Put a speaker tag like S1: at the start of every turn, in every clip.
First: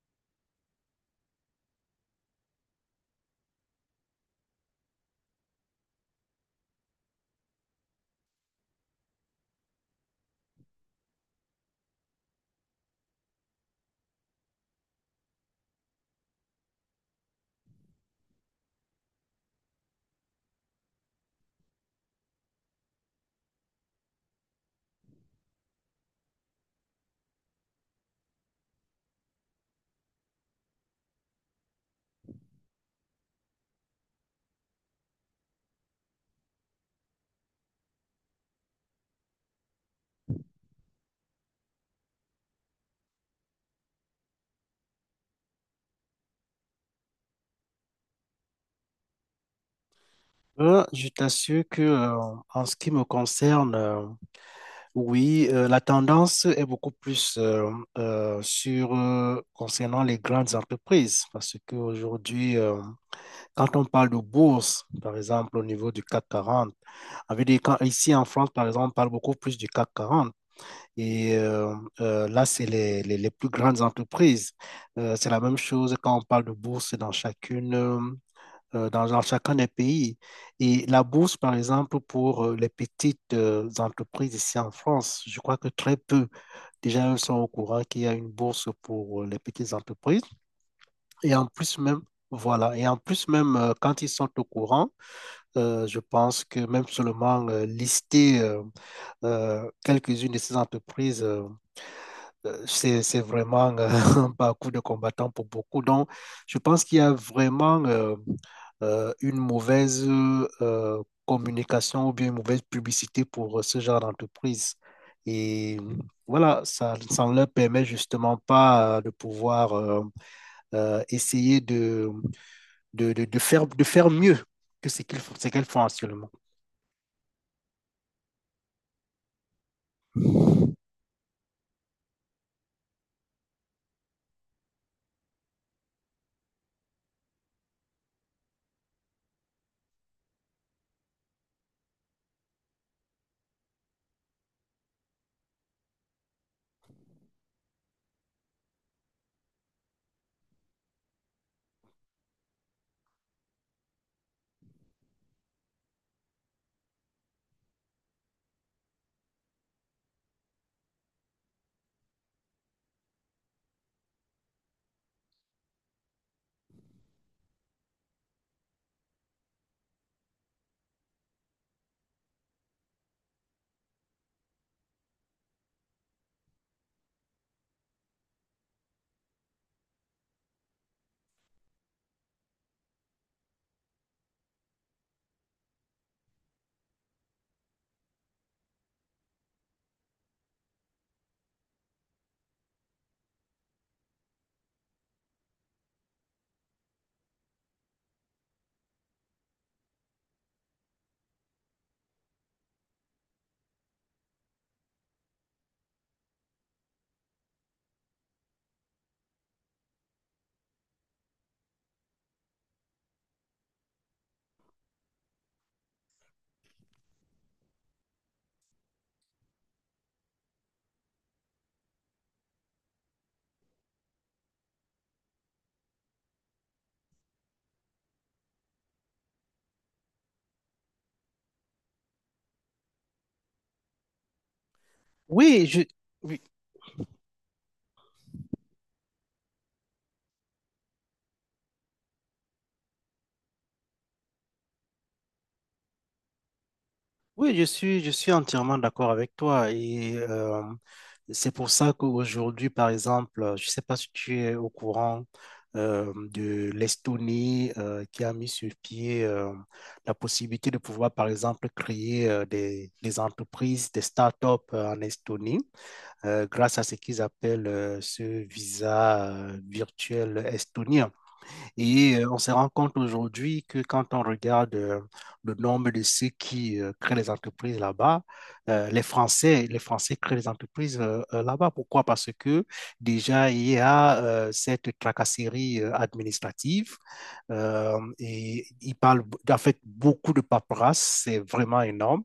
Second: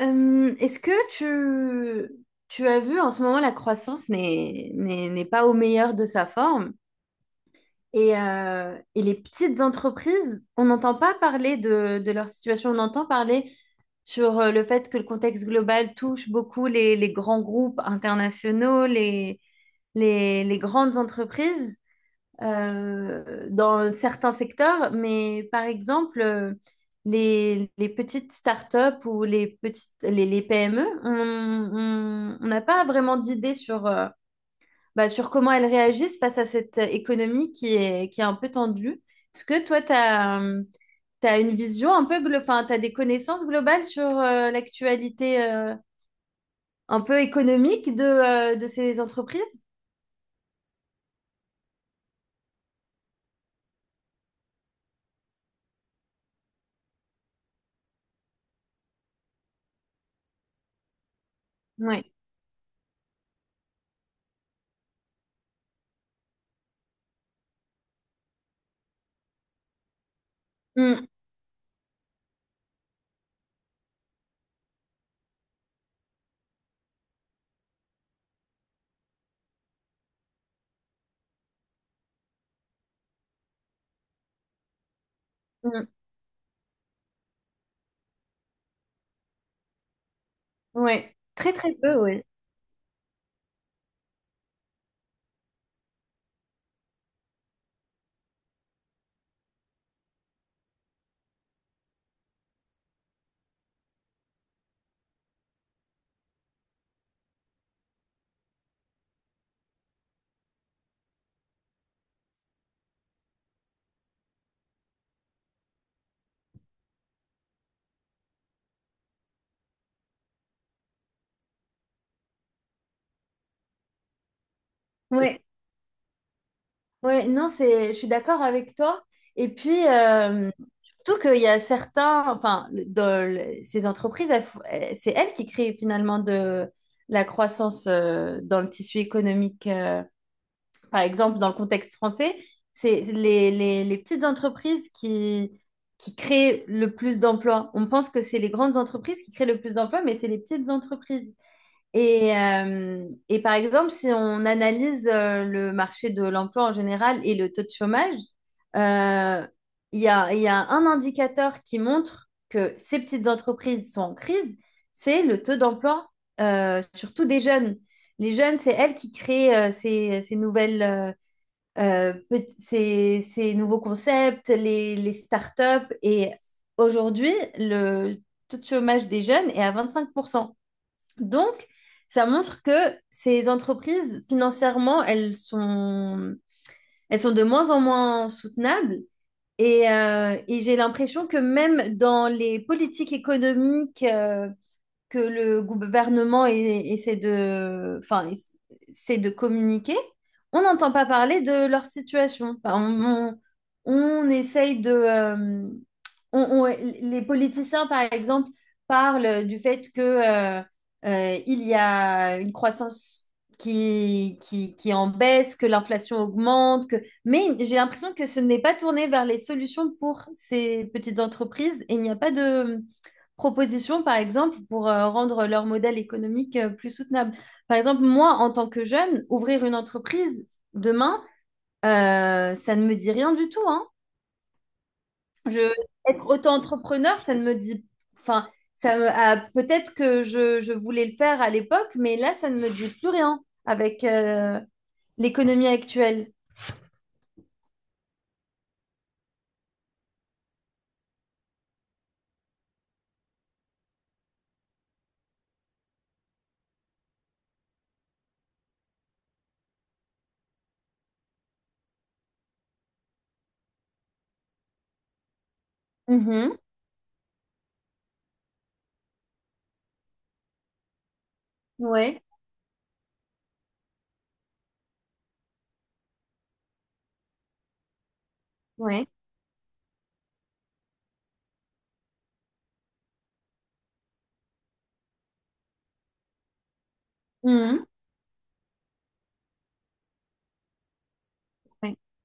S1: Est-ce que tu as vu en ce moment la croissance n'est pas au meilleur de sa forme et les petites entreprises, on n'entend pas parler de leur situation, on entend parler sur le fait que le contexte global touche beaucoup les grands groupes internationaux, les grandes entreprises, dans certains secteurs, mais par exemple, les petites startups ou les petites, les PME, on n'a pas vraiment d'idée sur, sur comment elles réagissent face à cette économie qui est un peu tendue. Est-ce que toi, une vision un peu, tu as des connaissances globales sur l'actualité un peu économique de ces entreprises?
S2: Je t'assure que, en ce qui me concerne, oui, la tendance est beaucoup plus sur concernant les grandes entreprises, parce
S1: Oui.
S2: qu'aujourd'hui, quand on parle de bourse, par exemple, au niveau du CAC 40, avec des, ici en France, par exemple, on parle beaucoup plus du CAC 40,
S1: Mm,
S2: et là, c'est les plus grandes entreprises. C'est la même chose quand on parle de bourse dans chacune. Dans chacun des pays. Et la bourse, par exemple, pour les petites entreprises ici en France, je crois que
S1: mm,
S2: très peu déjà elles sont au courant qu'il y a une bourse pour les petites entreprises.
S1: ouais.
S2: Et en
S1: Très, très
S2: plus
S1: peu,
S2: même,
S1: oui.
S2: voilà, et en plus même, quand ils sont au courant, je pense que même seulement lister quelques-unes de ces entreprises c'est, vraiment un parcours de combattant pour beaucoup. Donc, je pense qu'il y a vraiment une mauvaise communication ou bien une mauvaise publicité pour ce genre d'entreprise. Et voilà, ça ne leur permet justement pas de pouvoir essayer de de faire mieux que
S1: Oui.
S2: ce qu'elles font actuellement.
S1: Ouais, non, je suis d'accord avec toi. Et puis, surtout qu'il y a certains, ces entreprises, c'est elles qui créent finalement de la croissance dans le tissu économique. Par exemple, dans le contexte français, c'est les petites entreprises qui créent le plus d'emplois. On pense que c'est les grandes entreprises qui créent le plus d'emplois, mais c'est les petites entreprises. Et par exemple, si on analyse le marché de l'emploi en général et le taux de chômage, euh, il y a un indicateur qui montre que ces petites entreprises sont en crise, c'est le taux d'emploi, surtout des jeunes. Les jeunes, c'est elles qui créent ces nouvelles, ces nouveaux concepts, les startups. Et aujourd'hui, le taux de chômage des jeunes est à 25. Donc, ça montre que ces entreprises, financièrement, elles sont de moins en moins soutenables. Et j'ai l'impression que même dans les politiques économiques que le gouvernement essaie de, enfin, essaie de communiquer, on n'entend pas parler de leur situation. Enfin, on essaye de... les politiciens, par exemple, parlent du fait que, il y a une croissance qui est en baisse, que l'inflation augmente, que... mais j'ai l'impression que ce n'est pas tourné vers les solutions pour ces petites entreprises et il n'y a pas de propositions, par exemple, pour rendre leur modèle économique plus soutenable. Par exemple, moi, en tant que jeune, ouvrir une entreprise demain, ça ne me dit rien du tout, hein. Je,
S2: Oui, je,
S1: Être
S2: oui,
S1: auto-entrepreneur, ça ne me dit... Enfin, peut-être que je voulais le faire à l'époque, mais là, ça ne me dit plus rien avec l'économie actuelle.
S2: oui, je suis, entièrement d'accord avec toi. Et c'est pour ça qu'aujourd'hui, par exemple, je ne sais pas si tu es au courant de l'Estonie qui a mis sur pied la possibilité de pouvoir, par exemple, créer des entreprises, des startups en Estonie
S1: Mhm.
S2: grâce à ce qu'ils appellent ce visa virtuel estonien. Et
S1: Ouais,
S2: on se rend compte aujourd'hui que quand on regarde le nombre de ceux qui créent les entreprises là-bas,
S1: ouais.
S2: Les Français créent les entreprises là-bas. Pourquoi? Parce que déjà, il y a cette tracasserie administrative
S1: Mhm.
S2: et ils parlent en fait beaucoup de paperasse, c'est vraiment
S1: Ouais.
S2: énorme.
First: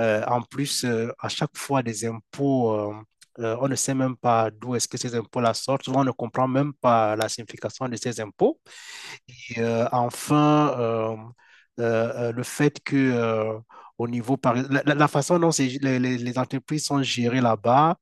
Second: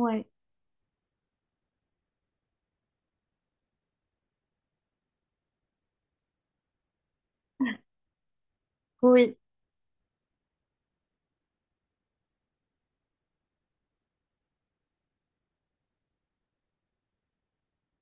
S2: En plus, à chaque fois, des impôts. On ne sait même pas d'où est-ce que ces impôts-là sortent. Souvent, on ne comprend même pas la signification de ces impôts.
S1: Oui.
S2: Et enfin, le fait que, au niveau, par... la façon dont c'est- les entreprises sont gérées là-bas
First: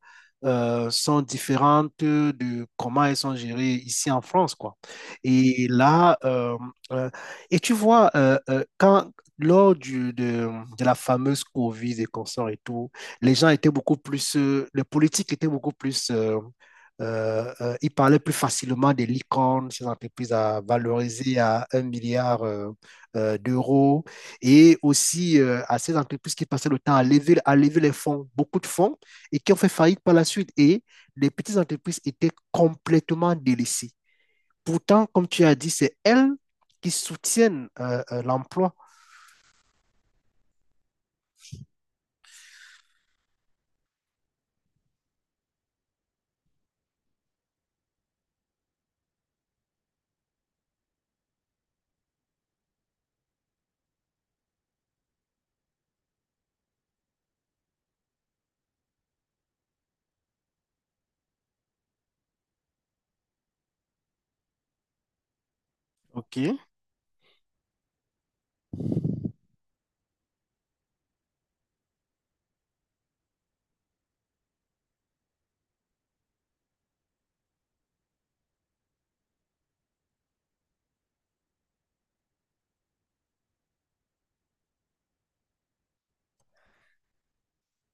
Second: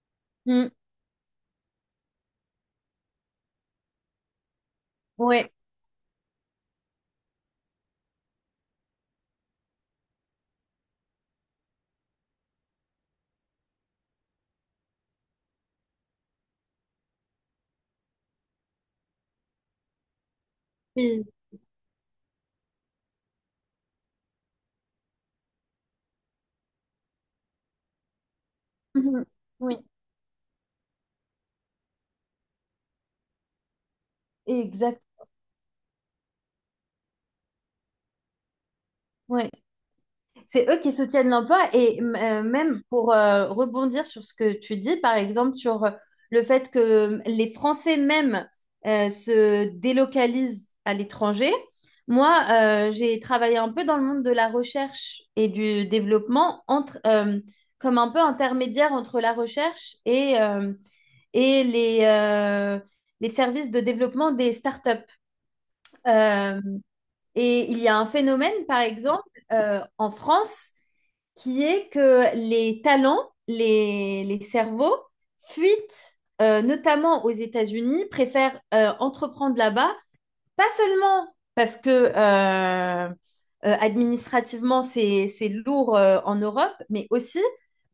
S1: Mhm.
S2: sont différentes de comment elles sont gérées ici en France, quoi.
S1: Ouais.
S2: Et là, euh, et tu vois, quand, lors du, de, de la fameuse Covid et consorts et tout, les gens étaient beaucoup plus, les politiques étaient beaucoup plus il parlait plus facilement des licornes, ces entreprises à
S1: Oui.
S2: valoriser à un milliard d'euros, et aussi à ces entreprises qui passaient le temps à lever les fonds, beaucoup de fonds,
S1: Mhm.
S2: et qui ont fait
S1: Oui.
S2: faillite par la suite. Et les petites entreprises étaient complètement délaissées.
S1: Exact.
S2: Pourtant, comme tu as dit, c'est elles qui soutiennent l'emploi.
S1: Ouais. C'est eux qui soutiennent l'emploi et même pour rebondir sur ce que tu dis, par exemple sur le fait que les Français même se délocalisent à l'étranger. Moi, j'ai travaillé un peu dans le monde de la recherche et du développement comme un peu intermédiaire entre la recherche et les services de développement des startups.
S2: OK.
S1: Euh, et il y a un phénomène, par exemple, en France, qui est que les talents, les cerveaux fuitent, notamment aux États-Unis, préfèrent entreprendre là-bas, pas seulement parce que administrativement, c'est lourd en Europe, mais aussi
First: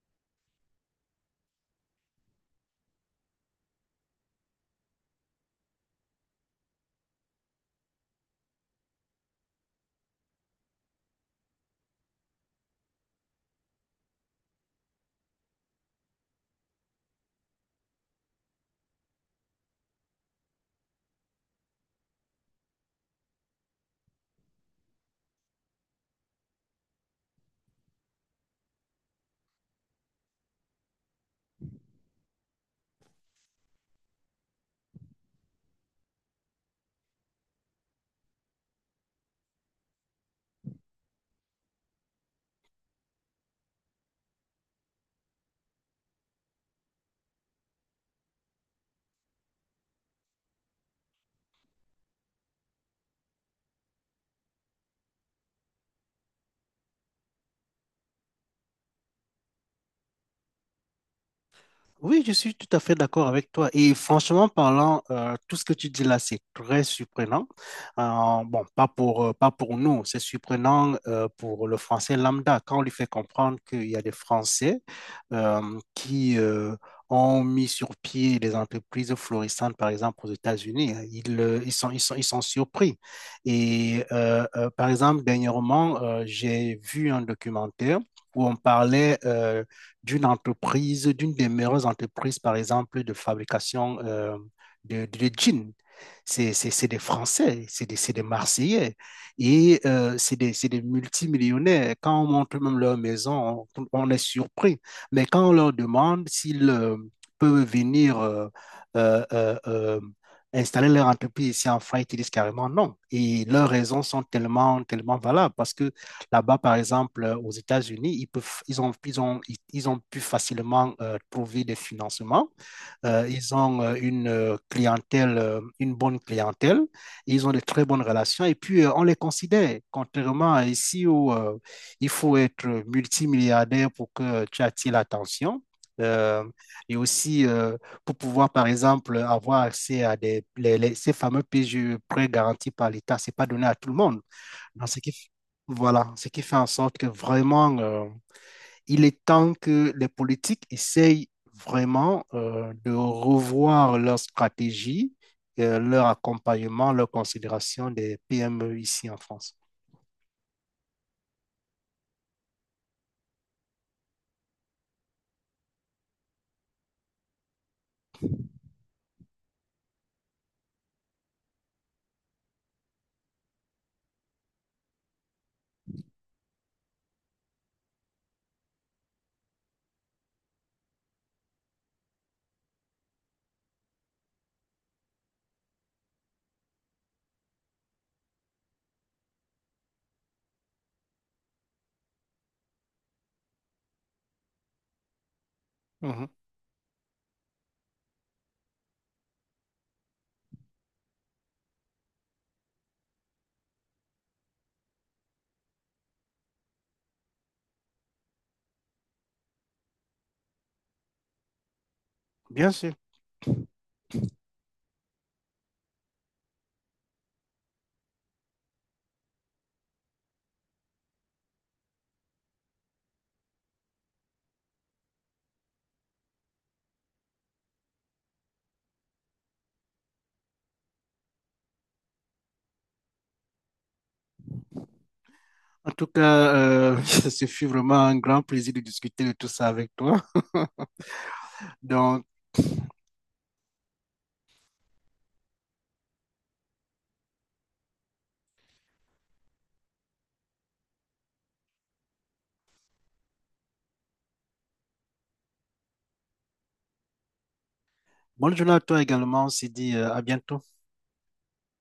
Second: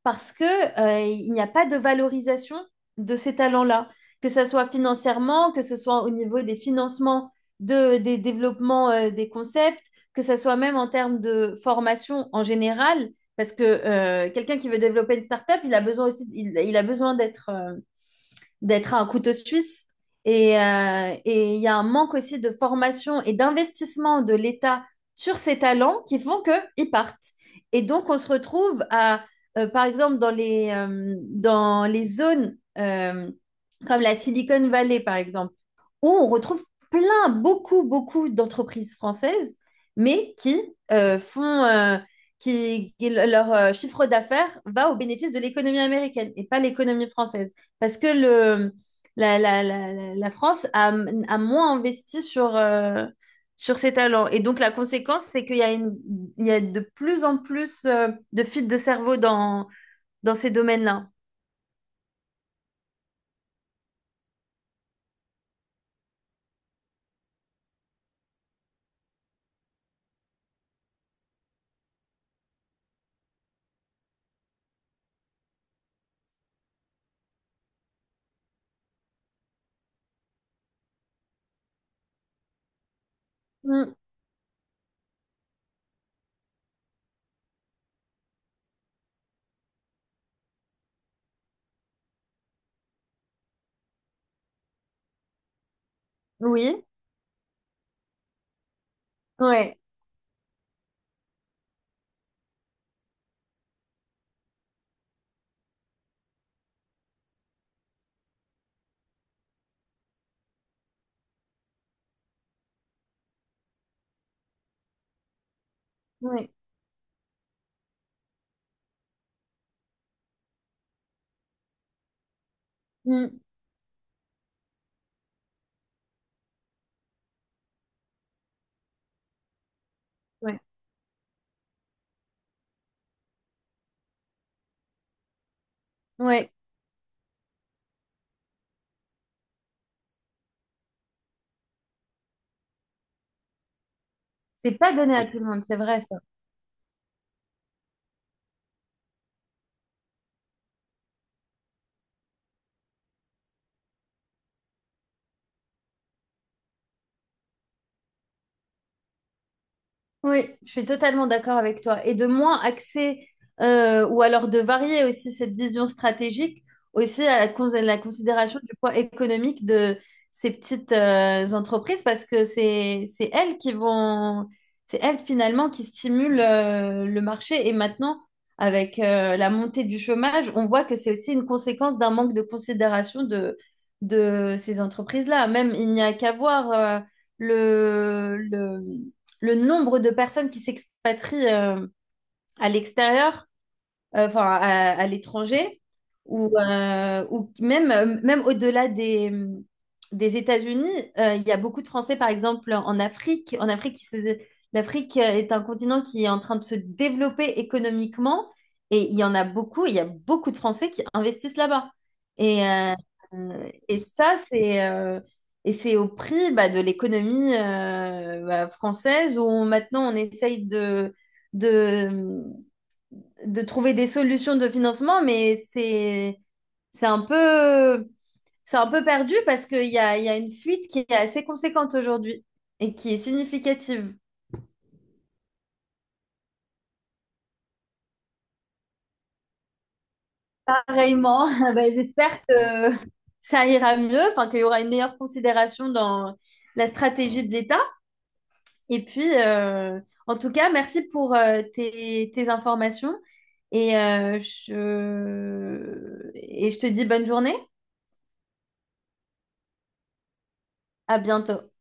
S1: parce que, il n'y a pas de valorisation de ces talents-là, que ce soit financièrement, que ce soit au niveau des financements des développements des concepts, que ce soit même en termes de formation en général, parce que quelqu'un qui veut développer une startup, il a besoin d'être, d'être un couteau suisse. Et il y a un manque aussi de formation et d'investissement de l'État sur ces talents qui font qu'ils partent. Et donc, on se retrouve à, par exemple, dans dans les zones comme la Silicon Valley, par exemple, où on retrouve plein, beaucoup, beaucoup d'entreprises françaises, mais qui euh, font, euh, leur chiffre d'affaires va au bénéfice de l'économie américaine et pas l'économie française. Parce que le, la, la, la, la la France a, a moins investi sur ses talents. Et donc, la conséquence, c'est qu'il y a de plus en plus de fuites de cerveau dans ces domaines-là.
S2: Oui, je suis tout à fait d'accord avec toi. Et franchement parlant, tout ce que tu dis là, c'est très surprenant. Bon, pas pour, pas pour nous, c'est surprenant pour le français lambda quand on lui fait comprendre qu'il y a des Français qui ont mis sur pied des entreprises florissantes, par exemple aux États-Unis. Hein, ils, ils sont, ils sont surpris.
S1: Mm.
S2: Et par exemple, dernièrement, j'ai vu un documentaire où on parlait... d'une entreprise, d'une des meilleures entreprises, par exemple, de fabrication de, de jeans.
S1: Oui,
S2: C'est des Français, c'est des Marseillais
S1: ouais,
S2: et c'est des multimillionnaires. Quand on montre même leur maison, on est surpris. Mais quand on leur demande s'ils peuvent venir euh, euh, euh, installer leur entreprise ici en France, ils disent carrément non. Et leurs raisons sont tellement, tellement valables parce que
S1: ouais,
S2: là-bas, par exemple, aux États-Unis, ils peuvent, ils ont, ils, ont pu facilement trouver des financements.
S1: Mm.
S2: Ils ont une clientèle, une bonne clientèle. Ils ont de très bonnes relations. Et puis, on les considère, contrairement
S1: ouais,
S2: à ici où il faut être multimilliardaire pour que tu attires l'attention. Euh,
S1: ouais.
S2: et aussi pour pouvoir, par exemple, avoir accès à des, ces fameux PGE, prêts garantis par l'État, c'est pas donné à tout le monde.
S1: C'est
S2: Non,
S1: pas donné à Oui. tout le monde, c'est vrai
S2: voilà,
S1: ça.
S2: ce qui fait en sorte que vraiment, il est temps que les politiques essayent vraiment de revoir leur stratégie, leur accompagnement, leur considération des PME ici en France.
S1: Oui, je suis totalement d'accord avec toi. Et de moins axer, ou alors de varier aussi cette vision stratégique, aussi à à la considération du poids économique de ces petites entreprises, parce que c'est elles qui vont, c'est elles finalement qui stimulent le marché. Et maintenant, avec la montée du chômage, on voit que c'est aussi une conséquence d'un manque de considération de ces entreprises-là. Même il n'y a qu'à voir. Le le nombre de personnes qui s'expatrient à l'extérieur, enfin à l'étranger,
S2: Mhm.
S1: ou même au-delà des États-Unis, il y a beaucoup de Français, par exemple, en Afrique. L'Afrique est un continent qui est en train de se développer économiquement, et il y a beaucoup de Français qui investissent là-bas. Et,
S2: Bien sûr.
S1: euh, et ça, c'est et c'est au prix bah, de l'économie bah, française où maintenant on essaye de, de trouver des solutions de financement, mais c'est un peu c'est un peu perdu parce qu'il y a une fuite qui est assez conséquente aujourd'hui et qui est significative.
S2: En tout cas, ce fut vraiment un grand plaisir de discuter de tout ça avec toi.
S1: Pareillement, ben,
S2: Donc,
S1: j'espère que ça ira mieux, enfin qu'il y aura une meilleure considération dans la stratégie de l'État. Et puis, en tout cas, merci pour tes informations et je te dis bonne journée.
S2: bonne journée à toi également. On se dit à bientôt.
S1: À bientôt.